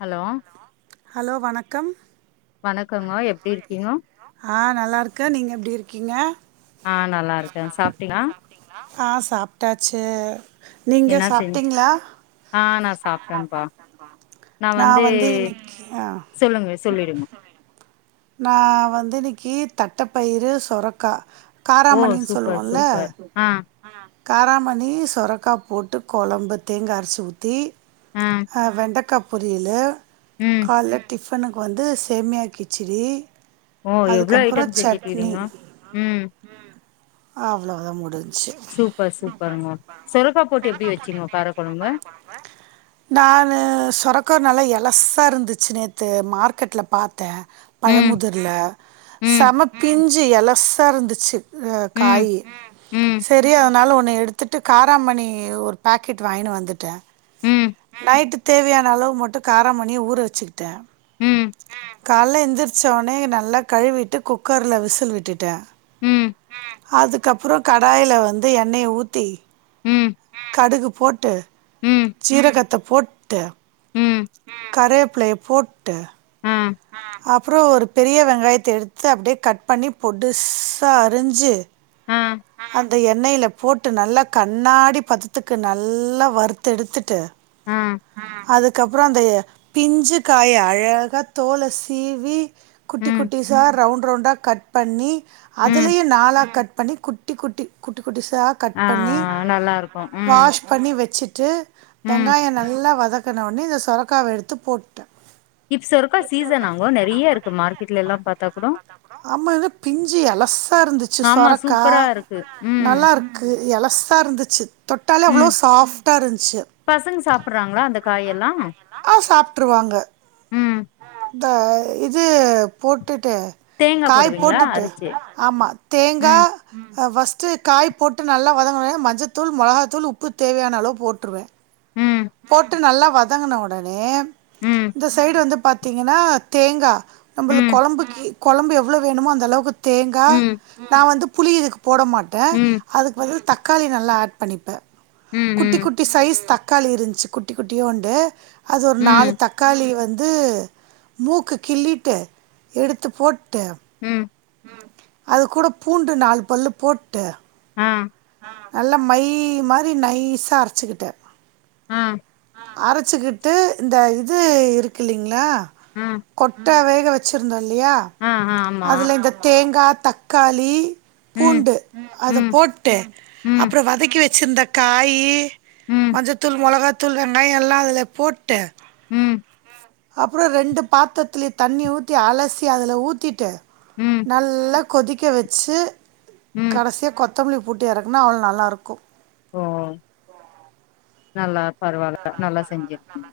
Hello hello வணக்கம் வணக்கங்கோ எப்டி இருக்கீங்கோ ஆ நல்லாருக்க நீங்க எப்டி இருக்கீங்கே ஆ நல்லா இருக்கே சாப்பிட்டியா ஆ சாப்ட்டாச்சு நீங்க என்ன செஞ் சாப்ட்டீங்ளா ஆ நா சாப்ட்டே பா நா வந்து சொல்லுங்க சொல்லிடுங்க நா வந்து இன்னைக்கி தட்டப்பயிரு சொரக்கா ஓ காராமணின்னு சூப்பர் சொல்லுவோல்ல சூப்பர் ஆ காராமணி சொரக்கா போட்டு கொழம்பு தேங்கா அரசி ஊத்தி ஆ வெண்டக்கா பொரியலு உம் கால டிஃபனுக்கு வந்து சேமியா கிச்சேடி ஓ எவ்ளோ அதுக்கப்புறோ ஐட்டம் சட்னி செஞ்சுட்டுக்கிறீங்க ம் அவ்ளோதா முடிஞ்சி சூப்பர் சூப்பர்மா சொரக்கா போட்டு எப்டி வச்சிங்கோ கார கொழம்ப தானு சொரக்க நல்லா எலசா இர்ந்துச்சு நேத்து மார்க்கெட்ல பாத்த ம் பழமுதுர்ல ம் சம பிஞ்சி எலசா இருந்துச்சு ம் காயி ம் செரி அதனால ஒன்னு எடுத்துட்டு காராமணி ஒரு பேக்கெட் வாங்கினு வந்துட்ட ம் பைட்டு தேவ்யான அளவு மட்டு காராமணிய ஊற வச்சிகிட்டா ம் காலைல எந்திரிச்ச ஒனே நல்லா கழுவிட்டு குக்கர்ல விசில் விட்டுட்டே ம் அதுக்கப்புற கடாயில வந்து எண்ணய ஊத்தி ம் கடுகு போட்டு ம் ஜீரகத்தை போட்டு ம் கரேப்ள்ளைய போட்டு அ அப்றோ ஒரு பெரிய வெங்காயத்த எடுத்து அப்டே கட் பண்ணி பொடுஸ்சா அரிஞ்சு ஆ அந்த எண்ணைய்ல போட் டு நல்லா கண்ணாடி பதத்துக்கு நல்லா வருத்து எடுத்துட்டு ஆ அதுக்கப்புற அந்தய பிஞ்சு காய அழகா தோல சீவி குட்டி ம் குட்டி ஸா ரவுண்ட் ரவுண்டா கட் பண்ணி ம் அதுலேயே நாலா கட் பண்ணி குட்டி குட்டி குட்டி குட்டிசா கட் ஆ பண்ணி நல்லா இருக்கு ம் வாஷ் பண்ணி வெச்சுட்டு ம் வெங்காய நல்லா வதங்கன ஒனே இந்த சொரக்காவ எடுத்து போட்ட கிப்ஸ் ஒருக்கா சீசனாங்கோ நெறைய இருக்கு மார்க்கெட்ல எல்லா பாத்தா கூடோ அம்மா இத பிஞ்சு எலசா இருந்துச்சி ஆமா சொரக்கா சூப்பரா இருக்கு ம் நல்லாருக் கு எலஸ்சா இருந்துச்சி தொட்டால அவ்ளோ ம் சாஃப்டா இருந்துச்சி பசங்க சாப்புட்றாங்களா அந்த காயெல்லா ஆ சாப்ட்ருவாங்க ம் த இது போட்டுட்டு தேங்கா காய் போடுவீங்களா போட்டுட்டு அரச்சு ஆமா தேங்கா ம் அ ஃபர்ஸ்ட்டு காய் போட்டு நல்லா வதங்குனோனே மஞ்சத்தூள் மொளகாத்தூள் உப்பு தேவ்யான அளவு போட்ருவே ம் போட்டு நல்லா வதங்குன ஒடனே ம் இந்த சைடு வந்து பாத்தீங்கனா தேங்கா நம்மளு ம் கொழம்புக்கி கொழம்பு எவ்ளோ வேணுமோ அந்த அளவுக்கு தேங்கா ம் நா வந்து புளி இதுக்கு போட மாட்ட ம் அதுக்கு பதல் தக்காளி நல்லா ஆட் பண்ணிப்பே ம் குட்டி ம் குட் டி சைஸ் தக்காளி இருந்துச்சு குட்டி குட்டியோண்டு அது ஒரு நாலு ம் தக் காளி வந்து மூக்கு கிள்ளிட்டு எடுத்து போட்டு ம் அது கூட பூண்டு நாலு பல்லு போட்டு அ நல்லா மை மாரி நைசா அரச்சிக்கிட்ட அ அரச்சிக்கிட்டு இந்த இது இருக்கு இல்லிங்ளா அ கொட்ட வேக வச்சுருந்தோ இல்லயா ஆ ஆமா அதுல இந்த தேங்கா தக்காளி ம் பூண்டு அத ம் போட்டு ம் அப்றோ வதக்கி வச்சிருந்த காயி ம் மஞ்சத்தூள் மொளகாத்தூள் வெங்காய எல்லா அதுலே போட்டு ம் அப்புறோ ரெண்டு பாத்தர்த்துலியு தண்ணி ஊத்தி அலசி அதல ஊத்திட்டு ம் நல்லா கொதிக்க வெச்சு ம் கடசியா கொத்தமல்லி போட்டு எறக்குனா அவ்ளோ நல்லாருக்கு ஓ நல்லா பரவால்ல நல்லா செஞ்சிருக்கிங்க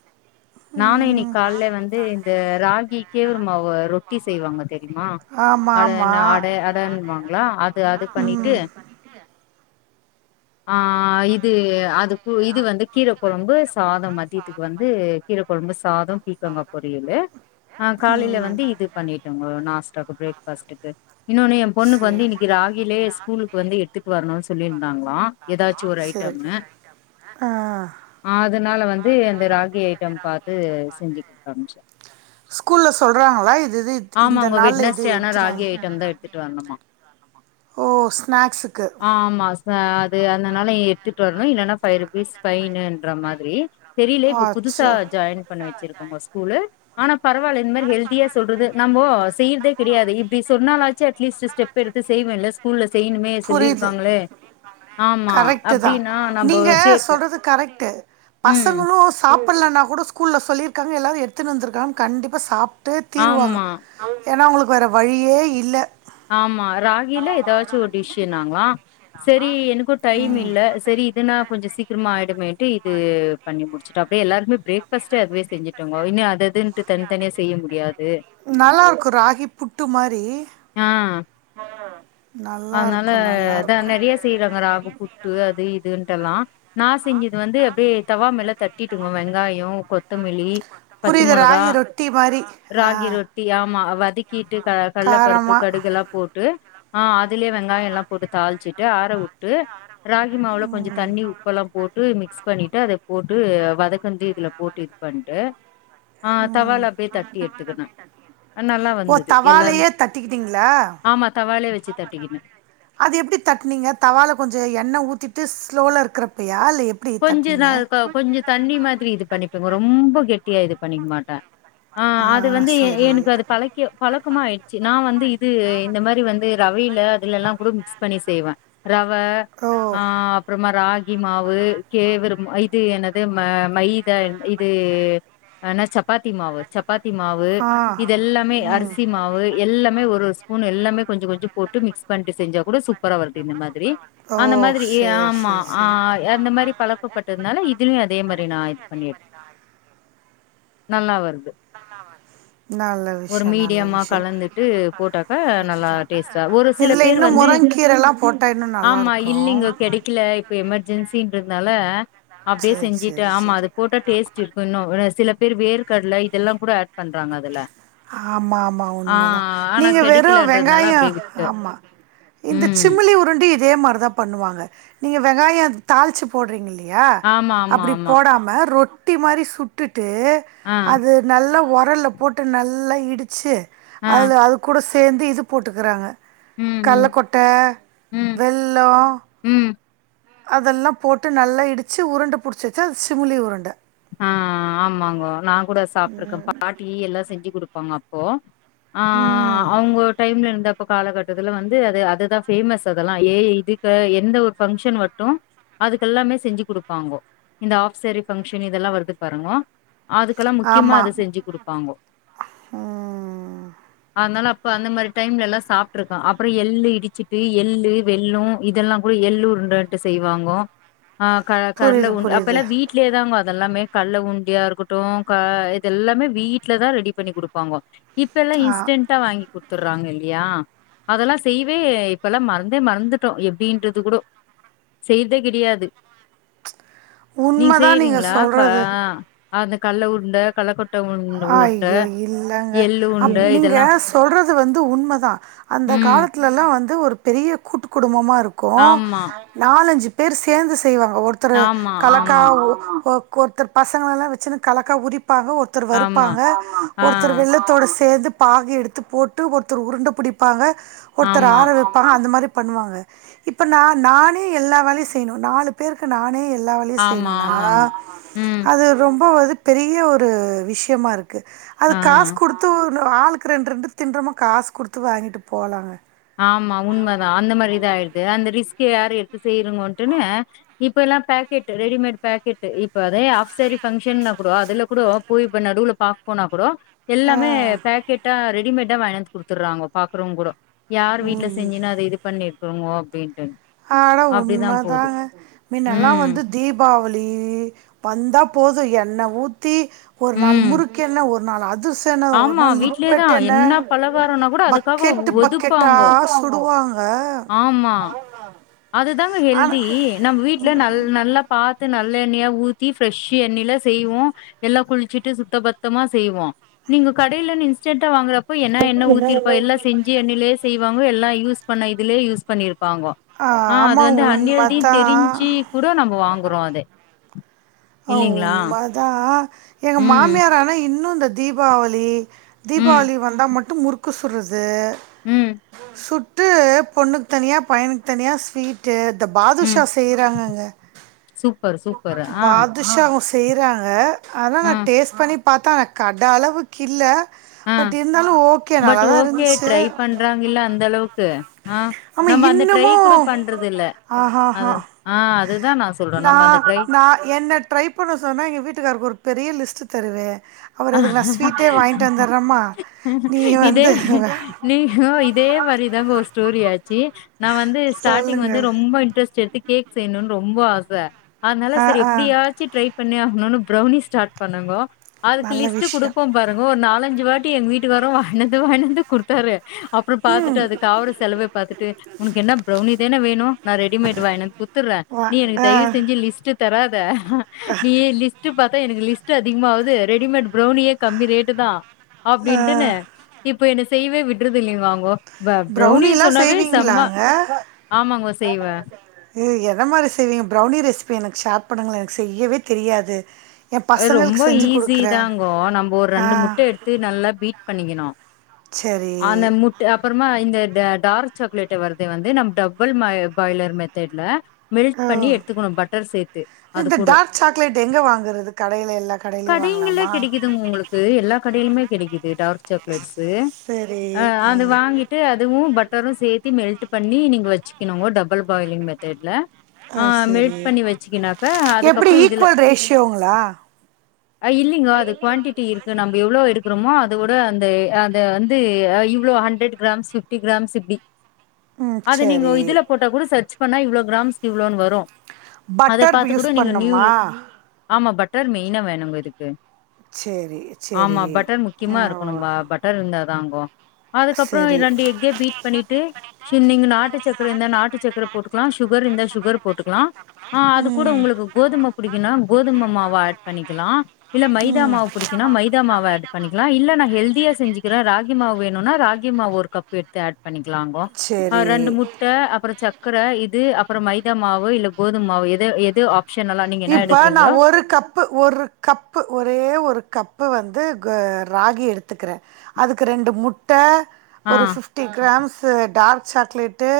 நானு இனிக் நல்லாயிருக்கும் கால்லே வந்து இந்த ராகி கேவுரு மாவு ரொட்டி செய்வாங்க தெரியுமா ஆமா அட ஆமா என் அட அடன்னுவாங்களா அது அது பண்ணிட்டு அந்த ஆ இது அதுக்கூ இது வந்து கீர கொழம்பு சாதம் மதியத்துக்கு வந்து கீர கொழம்பு சாதோ பீக்கங்கா பொரியலு ஆ ம் காலைல ம் வந்து இது பண்ணிட் டோங்கோ நாஸ்டாக்கு பிரேக்ஃபாஸ்ட்டுக்கு இன்னொன்னு எ பொண்ணுக் வந்து சேரி இன்னிக்கி ராகிலே ஸ்கூலுக்கு வந்து எத்துட்டு வரனுன் சொல்லிருந்தாங்களா எதாச்சு ஒரு சேரி ஐட்டமு ஆ அதனால வந்து அந்த ரா கி ஐட்டம் பாத்து செஞ்சி குத் அமிச்ச கூல்ல சொல்றாங்களா இது இது இந்த நாள்ல இது வெட்னஸ்டே ஆனா எத்துறாங்க ராகி ஐட்டம் தா எடுத்துட்டு வரணுமா ஓ ஸ்நாக்ஸ்க்கு ஆமா அது அந்த நாள்ல நீ எத்துட்டு வரனு இல்லன்னா ஃபை ருபீஸ் பைனுன்ற மாரி தெரிலே இப்ப புதுசா அச்சோ ஜாயின் பண்ண வச்சிருக்கோங்க ஸ்கூல்லு ஆனா பரவால்ல இந்த மாரி ஹெல்தியா சொல்றது நம்போ செய்றதே கெடையாது இப்டி சொன்னாலாச்சு அட்லீஸ்ட் ஸ்டெப் எடுத்து செய்வேல்ல ஸ்கூல்ல செய்ணுமே சொல்லிருக்காங்ளே கரெக்ட்டுதா நம்போ நீங்க சேப்போ சொல்றது கரெக்ட்டு ம் பசங்களு சாப்பலனா கூட ஸ்கூல்ல சொல்லிருக்காங்க எல்லாரு எத்துன்னு வந்துருக்காங் கண்டிப்பா சாப்ட்டே தீருவாங்க ஆமா ஏனா அவங்களுக்கு வேற வழியே இல்ல ஆமா ராகிலே எதாச்சு ஒரு டிஷ்ஷுன்னாங்ளா சரி எனக்கு டைம் இல்ல சரி இதனா கொஞ்சொ சீக்கிரமா ஆயிடுமேன்டு இது பண்ணி முடி ச்சுட்டு அப்டியே எல்லாருக்மே பிரேக்ஃபாஸ்ட் அதுவே செஞ்சுட்டங்கோ இன்னி அது அதுன்னுட்டு தனி தனியா செய்ய முடியாது நல்லாருக்கு ராகி புட்டு மாரி ஆ ஆ அதனால அத நெறைய செய்றாங்க ராகு புட்டு அது இதுன்ட்டெல்லா நா செஞ்சது வந்து அப்டியே தவா மேல தட்டிட்டுங்கோ வெங்காயோ கொத்தமல்லி பச்ச புரியுது மொளகா ராகி ரொட்டி மாரி ஆ ராகி ரொட்டி ஆமா வதக்கிட்டு க கல்லபருப்பு காரமா கடுகுல்லா போட் டு ஆ அதுலே வெங்காயோ எல்லா போட்டு தாளிச்சிட் டு ஆறவுட்டு ராகி மாவுல கொஞ்சோ தண்ணி உப்பெல்லா போட்டு மிக்ஸ் பண்ணிட்டு அத போட்டு வதக்குந்து இதுல போட்டு இது பண்ட்டு ஆ ம் தவால அப்டியே தட்டி எடுத்துக்குனே அ நல்லா வந்துது எல்லாரும் தட்டிக்கிட்டீங்ளா ஆமா தவாலயே வச்சு தட்டிக்கின அது எப்டி தட்னீங்க தவால கொஞ்சோ எண்ண ஊத்திட்டு ஸ்லோல இருக்குறப்பயா இல்ல எப் கொஞ்சொ நா க கொஞ்சொ தண்ணி மாதிரி இது பண்ணிப்பேங்க ரொம்ப கெட்டியா இது பண்ணிக்க மாட்ட ஆ அது வந்து எ எனக்கு அது பழக்கியோ பழக்கமா ஆயிடுச்சு நா வந்து இது இந்த மாரி வந்து ரவைல யிலல்லா கூட மிக்ஸ் பண்ணி செய்வே ரவ ஓ ஆ அப்றமா ராகி மாவு கேவரு இது என்னது ம மைத இது அ என்ன சப்பாத்தி மாவு சப்பாத்தி மாவு ஆ இதெல்லாமே ம் அரிசி மாவு எல்லாமே ஒரு ஓரு ஸ்பூன் எல்லாமே கொஞ்சோ கொஞ்சோ போட்டு மிக்ஸ் பண்ட்டு செஞ்சா கூட சூப்பரா வருது இந்த மாரி சேரி ஓ அந்த மாரி சேரி ஆமா சேரி சேரி அந்த மாரி பழக்கப்பட்டதுனால இதுலயு அதே மாரி நா இது பண்ணி எடு நல்லா வருது [inaudible] நல்லது ஒரு மீடியமா கலந்துட்டு போட்டாக்க நல்லா டேஸ்டா ஒரு சில இதுல பேர் இன்னு வந்து முருங்கீரல்லா போட்டா இன்னு ஆமா நல்லாருக்கு இல்லிங்க கேடைக்கில இப்ப எமர்ஜென்சின்றது அதனால அப்டியே சேரி செஞ்சுட்டு சேரி ஆமா சேரி அது போட்ட டேஸ்ட் இன்னு சில பேர் வேர்கக்கட்ல இதெல்லா கூட ஆட் பண்றாங்க அதுல ஆமா ஆமா ஆ உண்மதா ஆனா நீங்க வெறு கெடைக்கலன்றதுனால வெங்காயோ அப்டியே விட்டுட்ட ஆமா இந்த ம் சிமலி உருண்ட இதே மாரிதா பண்ணுவாங்க நீங்க வெங்காய தாளிச்சு போறீங்கில்லயா ஆமா ஆமா அப்டி ஆமா போடாம ரொட் ரொட்டி மாரி சுட்டுட்டு ஆ அது நல்லா உரல போட்டு நல்லா இடிச்சு ஆ அதுல அது கூட சேந்து இது போட்டுகிறாங்க ம் கல்ல ம் கொட் அட்ட ம் வெல்லோ ம் அதெல்லா போட்டு நல்லா இடிச்சு உருண்ட புடிச்சு வச்சா அது சிமிளி உருண்ட ஆ ஆமாங்க நா கூட சாப்பிட்டருக்கே பாட்டி எல்லா செஞ்சு கொடுப்பாங்க அப்போ ஆ ம். அவுங்க ஒரு டைம்ல இருந்த இப்ப காலகட்டத்துல வந்து அது அதுதா பேமஸ் அதெல்லா ஏ இதுக்கு எந்த ஒரு பங்க்ஷ மட்டு அதுக்கெல்லாமே செஞ்சு கொடுப்பாங்கோ இந்த ஆப்செரி பங்க்ஷ இதெல்லா வருது பாருங்கோ அதுக்கெல்லா முக்கியமா ஆமா. அத செஞ்சு கொடுப்பாங்கோ ம். [inaudible] அதனால அப்ப அந்த மாரி டைம்ல எல்லா சாப்ட்ருக்கோ அப்புறோ எள்ளு இடிச்சிட்டு எள்ளு வெள்ளோ இதெல்லா எள்ளுருண்டன்டு செய்வாங்க ஆ கடல புரியுது, உ ரு அப்ப எல்லா புரியுது. வீடலயேதாங்க இதெல்லாமே கல்ல உண்டியா இருக்கட்டு க இதெல்லாமே வீட்லதா ரெடி பண்ணி கொடுப்பாங்க இப்ப இப்பெல்லா ஆ இன்ஸ்டன்ண்டா வாங்கி குடுத்துற்றாங்க இல்லயா அதெல்லா செய்வே இப்பெல்லா மறந்தே மறந்துட்டோ எப்டின்றது கூட செய்றதே கிடையாது உண்மதா நீங்கள் சொல் ஆங்கா அந்த கல்ல உருண்ட கல்ல கொட்ட அய்யோ இல்லங்க எள்ளு அ உருண்ட நீங்க இதெல்லாம் சொல்றது வந்து உண்மதா அந்த ம் காலத்து யல்லா வந்து ஒரு பெரிய கூட்டு குடும்பமா இருக்கு ஆமா நாலஞ்சு பேர் சேந்து செய்வாங்க ஒருத்தரு ஆமா கலக்கா ஆமா ஒ ஒர்த்தர் பசங்கல்லா வச்சுரு கலக்கா உரிப்பா ஒகு ஒருத்தரு ஆமா வருப்பாக ஆ ஒருத்தர் வெல்லத்தோடு சேந்து தாகு எடுத்து போட்டு ஒருத்தர் உருண்ட புடிப்பாக ஒருத்தர் ஆமா ஆற வைப்பாக ஆ அந்த மாரி பண்ணுவாங்க இப்ப ந நானே எல்லா வேலயு செய்யணு நாலு பேருக்கு நானே எல்லா வே இது ஆமா செய்யுனுனா ஆமாங்க ம் அது ரொம்ப ஒரு பெரிய ஒரு விஷயமா இருக்கு அது ஆ காசு கொடுத்து இன்னு ஆளுக்கு ரெண் ரெண்டு தின்றமா காசு கொடுத்து வாங்கிட்டு போலாங்க ஆமா உண்ம தா அந்த மாரி இதா ஆயிடுச்சு அந்த ரிஸ் யாரு எடுத்து செய்யனுங்கட்டுன்னு இப்ப எல்லா பாக்கெட் ரெடிமேட் பாக்கெட் இப்ப அதே ஆப்சாரி பங்க்ஷன்ன கூட அதுல கூட போய் இப்ப நடுவுல பாக் போனா கூட ஆ எல்லாமே பேக்கெட்டா ரெடிமேட்டா வாங்கியாந்து குடுத்துறாங்க பாக்றவங்க கூட யார் வீட்டுல உண் செஞ்சுனா அத இது பண்ணிருக்குங்கோ அப்டின்ட்டு ஆட அப்டிதான் போது. உண்மதாங்க மின்னல்லா ம். வந்து தீபாவளி வந்தா போதும் என்னை ஊத்தி ஒரு நாள் ம். முறுக்கென்ன ஒ நாலா அதுஸ் என்ன ஒரு ஆமா நாள் வீட்லயே லிப்பெட் தான். என்ன பலகாரம்னா கூட அதுக்காக பக்கெட் பக்கெட்டா ஒதுப்பாங்கோ. சுடுவாங்க ஆமா அதுதாங்க ஆனா ஹெல்தி நம்ம வீட்டுல ந நல்லா பாத்து நல்ல எண்ணெயா ஊத்தி ஃப்ரெஷ் எண்ணெயில செய்வோ எல்லாம் குளிச்சுட்டு சுத்த பத்தமா செய்வோ நீங்க கடையில இன்ஸ்டன்ட வாங்குற இப்ப என்னா என்ன ஊத்திருப்பா எல்லா செஞ்சு எண்ணெயிலயே செய்வாங்க எல்லா யூஸ் பண்ண இதுலயே யூஸ் பண்ணிருப்பாங்கோ ஆ அது ஆமா வந்து உண்ம அன்ஹெல்டி தெரிஞ்சு தா கூட நம்ம வாங்றோ அத உண்ம தா எங்க ம் மாமியாரு ஆனா இன்னும் இந்த தீபாவளி ம் தீபாவளி வந்தா மட்டும் முறுக்கு சுட்ற்றது ம் சுட்டு பொண்ணுக்கு தனியா பையனுக்கு தனியா ஸ்வீட்டு இந்த ம் பாதுஷா செய்றாங்கங்க சூப்பர் சூப்பர் ஆ ஃப்ராஷ்வு செய்றாங்க ஆனா ஆ நா டேஸ்ட் பண்ணி பாத்தா கட அளவுக் இல்ல ஆ பட் இருந்தாலு ஓகே நல்லா தா இருந்ச்சு நல்லா இல்ல அந்த அளவுக்கு ஆ ஆமா நம்ம அந்த ட்ரை இன்னமு கூட பண்றது இல்ல ஆஹாஹா அது ஆ அதுதா நா சொல்றே நம்ம அந்த ட்ரை நா என்ன ட்ரை பண்ண சொன்னா எங்க வீட்டுக்காருக்கு ஒரு பெரிய லிஸ்ட்டு தருவே அவரு அதுக்கு நா ஸ்வீட்டே வாங்கிட்டு வந்துடுறேம்மா நீ இதே வந்து நீ இதே வரி ஒருஸ்டோரி ஆச்சு நா வந்து ஸ்டார்டிங் சொல்லுங்க வந்து ரொம்ப இன்ரெஸ்ட் எடுத்து கேக் செய்யணும்னு ரொம்ப ஆச அனால ஆ சரி ஆ எப்டியா படரை பண்ணி ஆகணும்னு பிரௌனி ஸ்டார்ட் பண்ணங்கோ அதுக்கு நல்ல லிஸ்ட் விஷயோ கொடுப்போ பாருங்க ஒரு நாலஞ்சு வாட்டி எங்க வீட்டுகாரு வாங்கினந்து வாங்கினந்து குடுத்தாரு அப்பற ம் பாத்துட்டு அது காவுர செலவ பாத்துட்டு உனக்கு என்ன ப்ரௌனி தானே வேணு நா ரெடிமேட் வாங்கினந்து குத்துறே வா நீ எனக்கு ஆ தய்வு செஞ்சு லிஸ்ட் தராத நீயே லிஸ்ட் பாத்தா எனக்கு லிஸ்ட் அதிகமாகுது ரெடிமேட் ப்ரௌனியே கம்மி ரேட்டு தா ஆ அப்டின்ட்டுன்னு இப்ப என்ன செய்வே விட்றது இல்லிங்கோ அவுங்கோ ப்ரௌனி ப்ரௌனிலா சொன்னாவே செம்மா செய்வீங்களாங்க ஆமாங்க செய்வ என்ன மாரி செய்விங்க ப்ரௌனி ரெசிபி எனக்கு ஷேர் பண்ணுங்களே எனக்கு செய்யவே தெரியாது எ பசங்களுக்கு ரொம்ப செஞ்சு ஈஸி குடுக்குறே தாங்கோ நம்ம ஒரு ஆ ரெண்டு முட்ட எடுத்து நல்லா பீட் பண்ணிக்கணு செரி அந்த முட் அப்புறமா இந்த டார்ச் சக்லேட்ட வருது வந்து நம்ம டபுள் பாய்லர் மெத்தட்ல மெல்ட் ஓ பண்ணி எடுத்துகணு பட்டர் சேத்து அது இந்த கூடோ டார்க் சாக்லேட் எங்க வாங்குறது கடையில எல்லா க கடைங்கல்லா கெடைக்குதுங்க உங்களுக்கு எல்லா கடையிலுமே கெடைக்குது டார் சாக்லெட்ஸ்ஸு சரி ஆ அது வாங்கி ட்டு அதுவு பட்டரு சேத்தி மெல்ட் பண்ணி நீங்க வச்சுக்கணுங்க டபுள் பாயலிங் மெத்தட்ல ஆ மெல்ட் பண்ணி வெச்சுக்கனாக்க அதுக்கப்றோ இதுல இவங்களா அ இல்லங்கோ அது குவாண்ட்டிட்டி இரு க்கு நம்ப எவ்ளோ எடுக்றமோ அதோட அந்த அந்த வந்து இவ்ளோ ஹண்ட்ரட் கிராம்ஸ் ஃபிப்டி கிராம்ஸ் இப்டி ம் அது நீங்க சரி இதுல போட்டா கூட சர்ச் பண்ண இவ்ளோ கிராம்ஸ் இவ்வளோனு வரும் அத பட்டர் பாத்து கூட யூஸ் நீங்க பண்ணுமா நியூலி ஆமா பட்டர் மெயினா வேணோங்க இதுக்கு சரி ஆமா சரி பட்டர் ஆ முக்கியமா இருக்கணோ ஓ மா பட் டர் இருந்தாதாங்கோ அதுக்கப்றோ சரி ரெண்டு எக்கே பீட் பண்ணிட்டு ச்ச நீங்க நாட்டு சக்கர இருந்தா நாட்டு சக்கர போட்டுக்லா சுகர் இருந்தா சுகர் போட்டுக்லா ஆ அது கூட உங்குளுக்கு கோதும புடிக்குனா கோதும மாவ ஆட் பண்ணிக்குலா இல்ல மைதா மாவு புடிக்குனா மைதா மாவ ஆட் பண்ணிக்குலா இல்ல இல்ல நா ஹெல்தியா செஞ்சுகுறே ராகி மாவு வேணோனா ராகி மாவு ஒரு கப் எடுத்து ஆட் பண்ணிக்கலாங்கோ சரி அ ரெண்டு முட்ட அப்றோ சக் கர இது அப்றோ மைதா மாவு இல்ல கோது மாவு எத எது ஆப்ஷன் எல்லா நீங்க என்னா இப்ப எடுக் நா ஒரு ஒரு கப்பு ஒரு கப்பு ஒரே ஒரு கப்பு வந்து கு ராகி எடுத்துக்குறே அதுக்கு ரெண்டு முட்ட ஆ ஒரு பிஃப்டி கிராம்ஸ் டார்க் சாக்லேட்டு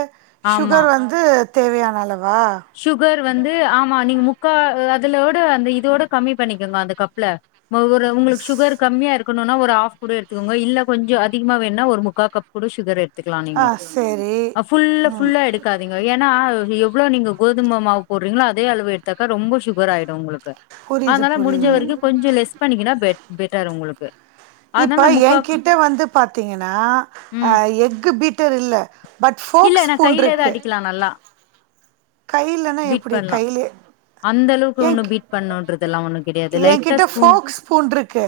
ஆமா சுகர் வந் து தேவயான அளவா சுகர் வந்து ஆமா நீங்க முக்கா அதுலோட அந்த இதோட கம்மி பண்ணிக்கோங்க அந்த கப்ல ஒவ்ரு உங்குளுக்கு சுகர் கம்மியா இருக்கணுனா ஒரு ஆஃப் கூட எடுத்துக்கோங்க இல்ல கொஞ்சோ அதிகமா வேணுனா ஒரு முக்கா கப் கூட சுகர் எடுத்துக்லா ஆ நீங்கோ சேரி ஆ ஃபுல் ம் ஃபுல்லா எடுக்காதீங் கோ ஏன்னா எவ்ளோ நீங்க கோதும மாவு போடுறீங்ளோ அதே அளவு எடுத்தாக்கா ரொம்ப சுகர் ஆயிடோ உங்குளுக்கு புரியுது அதனால முடிஞ்ச புரியுது வெரிக்கோ கொஞ்சோ லெஸ் பண்ணிக்னா பெட் பெட்டர் உங்குளுக்கு இப்ப ஏங்கிட்ட வந்து பாத்தீங்கன்னா அ ம் எக்கு பீட்டர் இல்ல பட் ஃபோக் இல்ல நா ஸ்பூன் கையிலதா இருக்கு அடிக்கலா நல்லா கைலனா பீட் எப்டி பண்லா கைலே அந்த அளவுக்கு ஒன்னோ பீட் பண்ணோன்றதெல்லா ஒண்ணோ கெடியாது லைட்டா என்கிட்ட ஸ்பூ ஃபோக் ஸ்பூண்ட்ருக்கு